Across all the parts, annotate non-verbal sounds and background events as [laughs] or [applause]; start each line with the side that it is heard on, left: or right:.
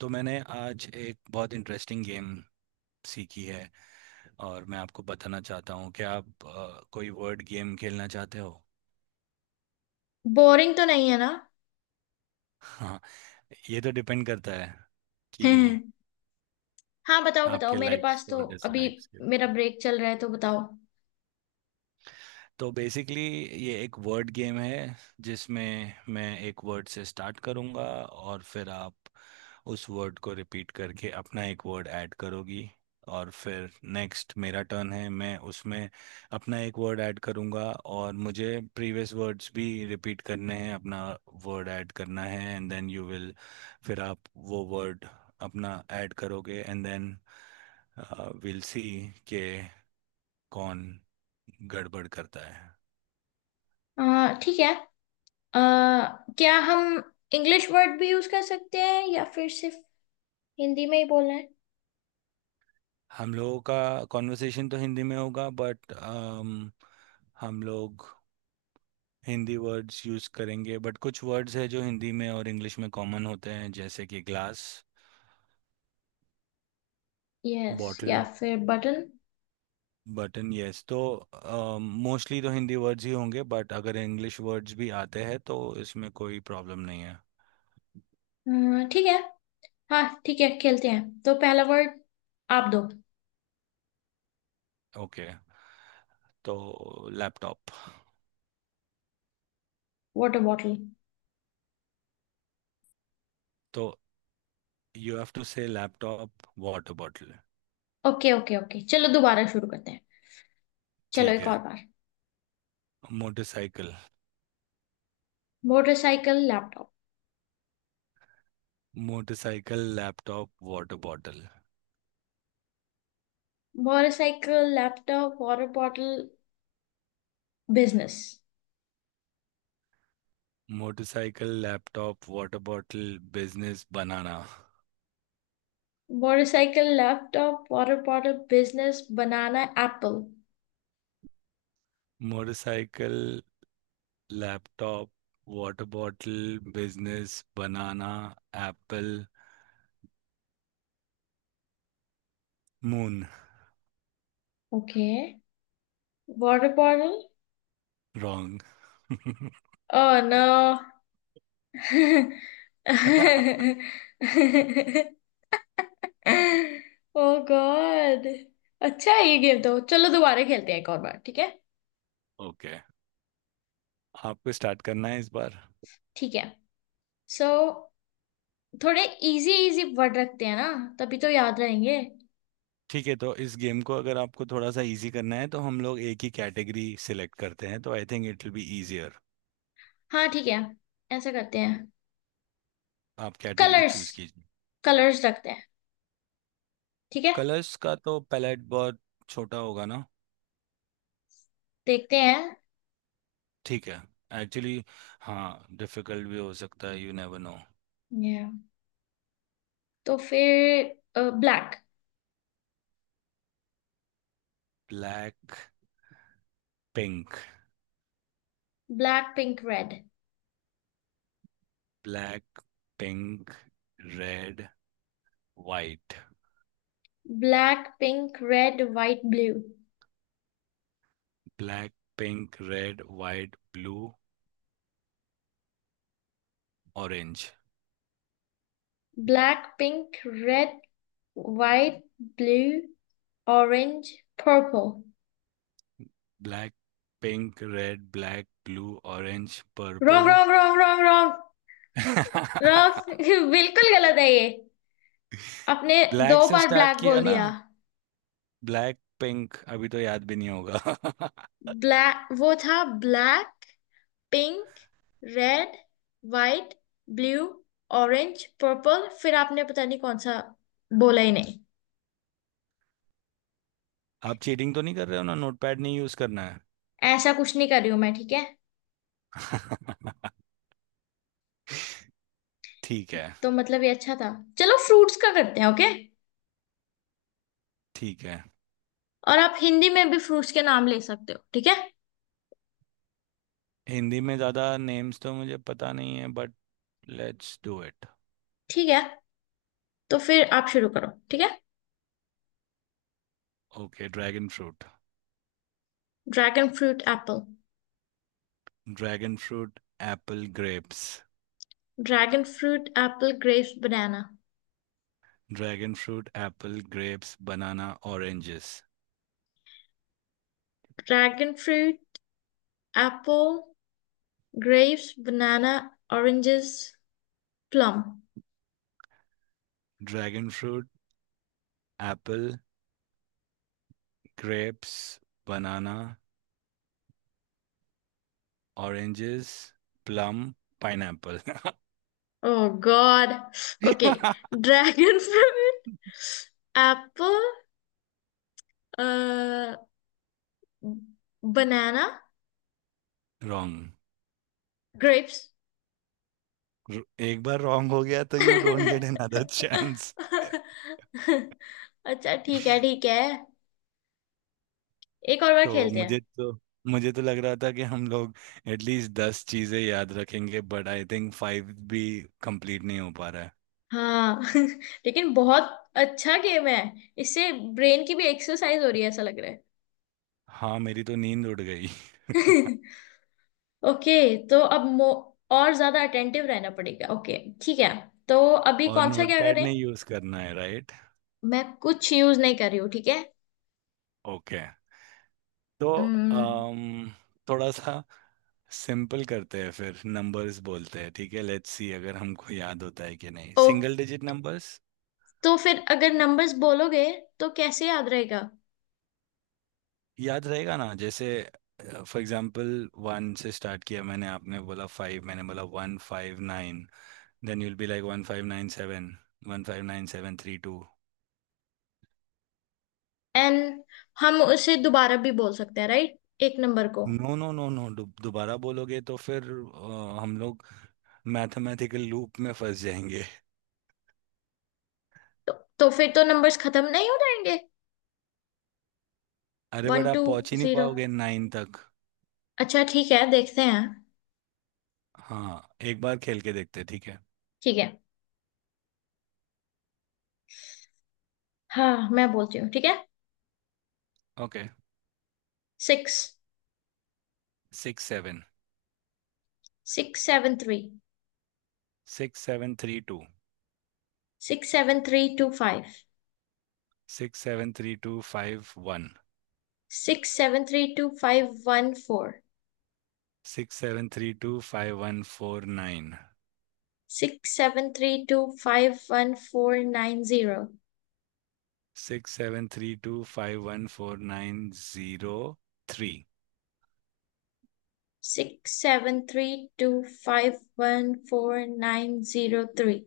right: तो मैंने आज एक बहुत इंटरेस्टिंग गेम सीखी है और मैं आपको बताना चाहता हूँ कि आप कोई वर्ड गेम खेलना चाहते हो।
left: बोरिंग तो नहीं है ना?
right: हाँ, ये तो डिपेंड करता है कि
left: [laughs] हाँ, बताओ बताओ।
right: आपके
left: मेरे
right: लाइक्स
left: पास तो
right: और
left: अभी
right: डिसलाइक्स के
left: मेरा
right: ऊपर।
left: ब्रेक चल रहा है, तो बताओ।
right: तो बेसिकली ये एक वर्ड गेम है जिसमें मैं एक वर्ड से स्टार्ट करूँगा और फिर आप उस वर्ड को रिपीट करके अपना एक वर्ड ऐड करोगी। और फिर नेक्स्ट मेरा टर्न है, मैं उसमें अपना एक वर्ड ऐड करूंगा और मुझे प्रीवियस वर्ड्स भी रिपीट करने हैं, अपना वर्ड ऐड करना है एंड देन यू विल, फिर आप वो वर्ड अपना ऐड करोगे एंड देन विल सी के कौन गड़बड़ करता है।
left: ठीक है। आ, क्या हम इंग्लिश वर्ड भी यूज कर सकते हैं या फिर सिर्फ हिंदी में ही बोलना है?
right: हम लोगों का कॉन्वर्सेशन तो हिंदी में होगा बट हम लोग हिंदी वर्ड्स यूज़ करेंगे बट कुछ वर्ड्स है जो हिंदी में और इंग्लिश में कॉमन होते हैं जैसे कि ग्लास,
left: यस,
right: बॉटल,
left: या फिर बटन।
right: बटन। यस, तो मोस्टली तो हिंदी वर्ड्स ही होंगे बट अगर इंग्लिश वर्ड्स भी आते हैं तो इसमें कोई प्रॉब्लम नहीं है।
left: ठीक है। हाँ ठीक है, खेलते हैं। तो पहला वर्ड आप दो।
right: ओके, तो लैपटॉप।
left: Water bottle.
right: तो you have to say laptop water bottle.
left: Okay okay okay, चलो दोबारा शुरू करते हैं। चलो
right: ठीक
left: एक
right: है,
left: और बार।
right: Motorcycle.
left: Motorcycle laptop.
right: Motorcycle laptop. Water bottle
left: motorcycle laptop water bottle business.
right: Motorcycle laptop water bottle business banana.
left: Motorcycle laptop water bottle business banana apple.
right: Motorcycle laptop water bottle business banana apple moon.
left: Okay, water bottle.
right: Wrong.
left: Oh no. Oh God. [laughs] अच्छा है ये game. तो चलो दोबारा खेलते हैं एक और बार, ठीक है।
right: ओके [laughs] आपको स्टार्ट करना है इस बार।
left: ठीक है। सो, थोड़े इजी इजी वर्ड रखते हैं ना। तभी तो याद रहेंगे।
right: ठीक है, तो इस गेम को अगर आपको थोड़ा सा इजी करना है तो हम लोग एक ही कैटेगरी सिलेक्ट करते हैं तो I think it will be easier.
left: हाँ ठीक है, ऐसा करते हैं।
right: आप कैटेगरी
left: कलर्स।
right: चूज कीजिए।
left: कलर्स रखते हैं, ठीक है।
right: कलर्स का तो पैलेट बहुत छोटा होगा ना।
left: देखते
right: ठीक है, एक्चुअली हाँ, डिफिकल्ट भी हो सकता है, यू नेवर नो।
left: हैं। तो फिर black.
right: Black pink.
left: Black pink red.
right: Black pink red white.
left: Black pink red white blue.
right: Black pink red white blue orange.
left: Black pink red white blue orange purple.
right: Black pink red black blue orange
left: wrong
right: purple.
left: Wrong wrong wrong wrong wrong! [laughs] बिल्कुल गलत है ये। आपने दो
right: black [laughs] से
left: बार
right: start
left: black
right: किया
left: बोल
right: ना।
left: दिया।
right: ब्लैक पिंक अभी तो याद भी नहीं होगा [laughs]
left: ब्लैक वो था। Black pink red white blue orange purple, फिर आपने पता नहीं कौन सा बोला ही नहीं।
right: आप चीटिंग तो नहीं कर रहे हो ना, नोटपैड नहीं यूज करना है।
left: ऐसा कुछ नहीं कर रही हूं मैं, ठीक है।
right: [laughs] ठीक है।
left: तो मतलब ये अच्छा था। चलो फ्रूट्स का करते हैं, ओके।
right: ठीक है,
left: और आप हिंदी में भी फ्रूट्स के नाम ले सकते हो, ठीक है।
right: हिंदी में ज्यादा नेम्स तो मुझे पता नहीं है बट लेट्स डू इट।
left: ठीक है, तो फिर आप शुरू करो, ठीक है।
right: Okay, dragon fruit.
left: Dragon fruit apple.
right: Dragon fruit apple grapes.
left: Dragon fruit apple grapes banana.
right: Dragon fruit apple grapes banana oranges.
left: Dragon fruit apple grapes banana oranges plum.
right: Dragon fruit apple grapes banana oranges plum pineapple.
left: Oh god. Okay,
right: [laughs]
left: dragon fruit apple banana
right: wrong.
left: Grapes. [laughs]
right: एक बार wrong हो गया तो you don't get another chance.
left: अच्छा ठीक है ठीक है, एक और बार
right: तो
left: खेलते हैं।
right: मुझे तो लग रहा था कि हम लोग एटलीस्ट 10 चीजें याद रखेंगे बट आई थिंक फाइव भी कंप्लीट नहीं हो पा रहा है।
left: हाँ। [laughs] लेकिन बहुत अच्छा गेम है, इससे ब्रेन की भी एक्सरसाइज हो रही है ऐसा लग रहा है।
right: हाँ, मेरी तो नींद उड़ गई।
left: [laughs] ओके, तो अब मो और ज्यादा अटेंटिव रहना पड़ेगा। ओके, ठीक है। तो अभी
right: और
left: कौन सा क्या
right: नोटपैड
left: करें?
right: नहीं यूज करना है राइट।
left: मैं कुछ यूज नहीं कर रही हूँ, ठीक है।
right: ओके, तो
left: हम्म,
right: अम थोड़ा सा सिंपल करते हैं, फिर नंबर्स बोलते हैं। ठीक है, लेट्स सी अगर हमको याद होता है कि नहीं,
left: ओ,
right: सिंगल डिजिट नंबर्स।
left: तो फिर अगर नंबर्स बोलोगे तो कैसे याद रहेगा?
right: याद रहेगा ना, जैसे फॉर एग्जांपल वन से स्टार्ट किया मैंने, आपने बोला फाइव, मैंने बोला one five nine, then you'll be like one five nine seven, one five nine seven three two.
left: एन हम उसे दोबारा भी बोल सकते हैं राइट, एक नंबर को?
right: नो नो नो नो, दोबारा बोलोगे तो फिर हम लोग मैथमेटिकल लूप में फंस जाएंगे।
left: तो, तो फिर तो नंबर्स खत्म नहीं हो जाएंगे?
right: अरे,
left: वन
right: बट
left: टू
right: आप पहुंच ही नहीं
left: जीरो।
right: पाओगे नाइन तक।
left: अच्छा ठीक है, देखते हैं।
right: हाँ, एक बार खेल के देखते हैं, ठीक है।
left: ठीक है। हाँ मैं बोलती हूँ, ठीक है।
right: Okay.
left: Six.
right: Six seven.
left: Six seven three.
right: Six seven three two.
left: Six seven three two five.
right: Six seven three two five one.
left: Six seven three two five one four.
right: Six seven three two five one four nine.
left: Six seven three two five one four nine zero.
right: Six seven three two five one four nine zero three.
left: Six seven three two five one four nine zero three.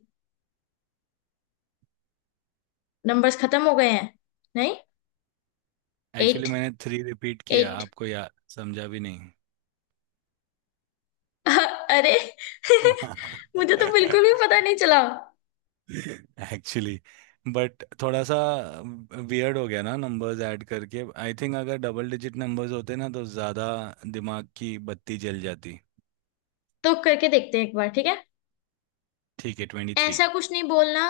left: Numbers खत्म हो गए हैं, नहीं?
right: Actually
left: eight.
right: मैंने three repeat किया,
left: eight.
right: आपको या समझा भी नहीं।
left: [laughs] अरे। [laughs] मुझे तो बिल्कुल भी
right: [laughs]
left: पता नहीं चला।
right: एक्चुअली बट थोड़ा सा वियर्ड हो गया ना नंबर्स ऐड करके। आई थिंक अगर डबल डिजिट नंबर्स होते ना तो ज़्यादा दिमाग की बत्ती जल जाती।
left: तो करके देखते हैं एक बार, ठीक है।
right: ठीक है, ट्वेंटी थ्री।
left: ऐसा कुछ नहीं बोलना।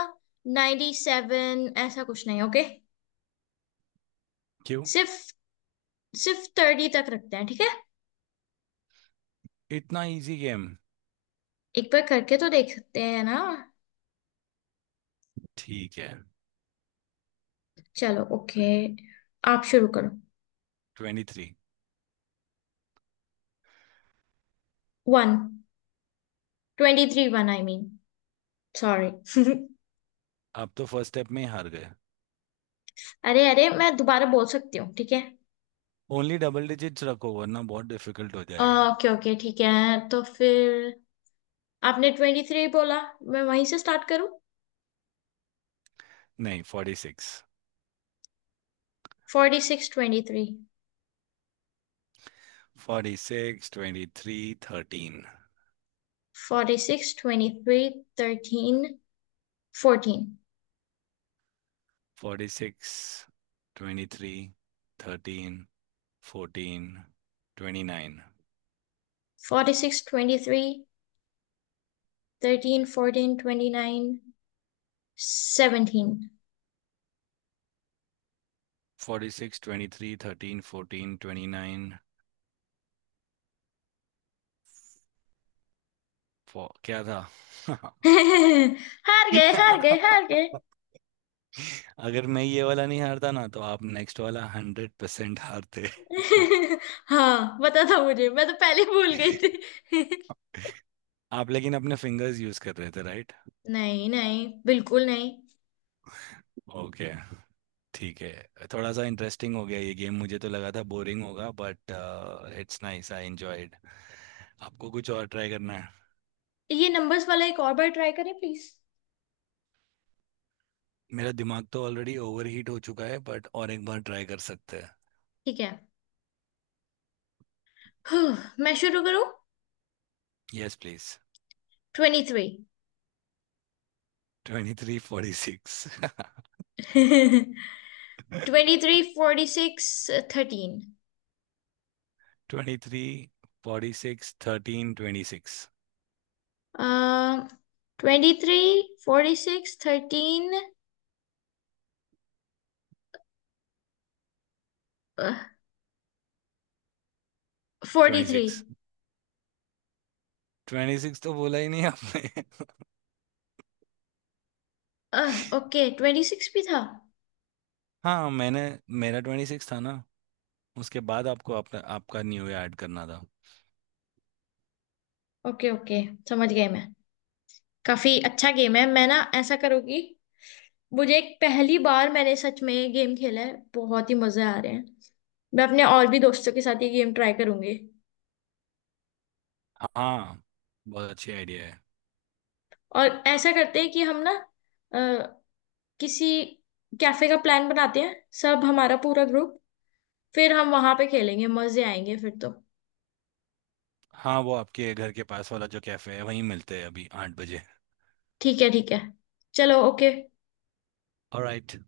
left: 97 ऐसा कुछ नहीं, ओके।
right: क्यों
left: सिर्फ सिर्फ 30 तक रखते हैं, ठीक है।
right: इतना इजी गेम।
left: एक बार करके तो देख सकते हैं ना।
right: ठीक है,
left: चलो ओके, आप शुरू करो।
right: Twenty three.
left: One. Twenty three one, I mean, sorry. [laughs]
right: आप तो फर्स्ट स्टेप में ही हार गए।
left: अरे अरे, मैं दोबारा बोल सकती हूँ, ठीक है?
right: ओनली डबल डिजिट्स रखो वरना बहुत डिफिकल्ट हो जाएगा।
left: ओके ओके ठीक है, तो फिर आपने ट्वेंटी थ्री बोला, मैं वहीं से स्टार्ट करूं?
right: नहीं, forty six.
left: Forty six twenty three.
right: Forty six twenty three thirteen.
left: Forty six twenty three thirteen fourteen.
right: Forty six twenty three thirteen fourteen twenty nine.
left: Forty six twenty three thirteen fourteen twenty nine seventeen.
right: Forty six twenty three thirteen fourteen twenty nine क्या था।
left: [laughs] हार गए हार गए
right: [laughs]
left: हार गए!
right: अगर मैं ये वाला नहीं हारता ना तो आप नेक्स्ट वाला 100% हारते।
left: [laughs] हाँ पता था मुझे, मैं तो पहले भूल गई
right: [laughs]
left: थी।
right: आप लेकिन अपने फिंगर्स यूज कर रहे थे राइट।
left: [laughs] नहीं नहीं, बिल्कुल नहीं।
right: ओके, ठीक है, थोड़ा सा इंटरेस्टिंग हो गया ये गेम, मुझे तो लगा था बोरिंग होगा but it's nice, I enjoyed. आपको कुछ और ट्राई करना है।
left: ये नंबर्स वाला एक और बार ट्राई करें प्लीज।
right: मेरा दिमाग तो ऑलरेडी ओवरहीट हो चुका है बट और एक बार ट्राई कर सकते हैं।
left: ठीक है। [sighs] मैं शुरू करूं?
right: Yes please.
left: Twenty
right: twenty three forty six.
left: Three. [laughs] 23, 46, 13।
right: Twenty three forty six thirteen twenty six.
left: Um, 23, 46, 13, uh,
right: twenty
left: 43।
right: Six twenty six [laughs] तो बोला ही नहीं आपने [laughs]
left: ओके, 26 भी था।
right: हाँ, मैंने, मेरा ट्वेंटी सिक्स था ना, उसके बाद आपको आपका आपका न्यू ईयर ऐड करना था।
left: ओके ओके, समझ गई मैं। काफी अच्छा गेम है। मैं ना ऐसा करूंगी। मुझे एक पहली बार मैंने सच में ये गेम खेला है, बहुत ही मजे आ रहे हैं। मैं अपने और भी दोस्तों के साथ ये गेम ट्राई करूंगी।
right: हाँ, बहुत अच्छी आइडिया है।
left: और ऐसा करते हैं कि हम ना, अह, किसी कैफे का प्लान बनाते हैं। सब हमारा पूरा ग्रुप, फिर हम वहां पे खेलेंगे, मजे आएंगे फिर तो।
right: हाँ, वो आपके घर के पास वाला जो कैफे है वहीं मिलते हैं अभी 8 बजे।
left: ठीक है ठीक है, चलो ओके।
right: ऑलराइट।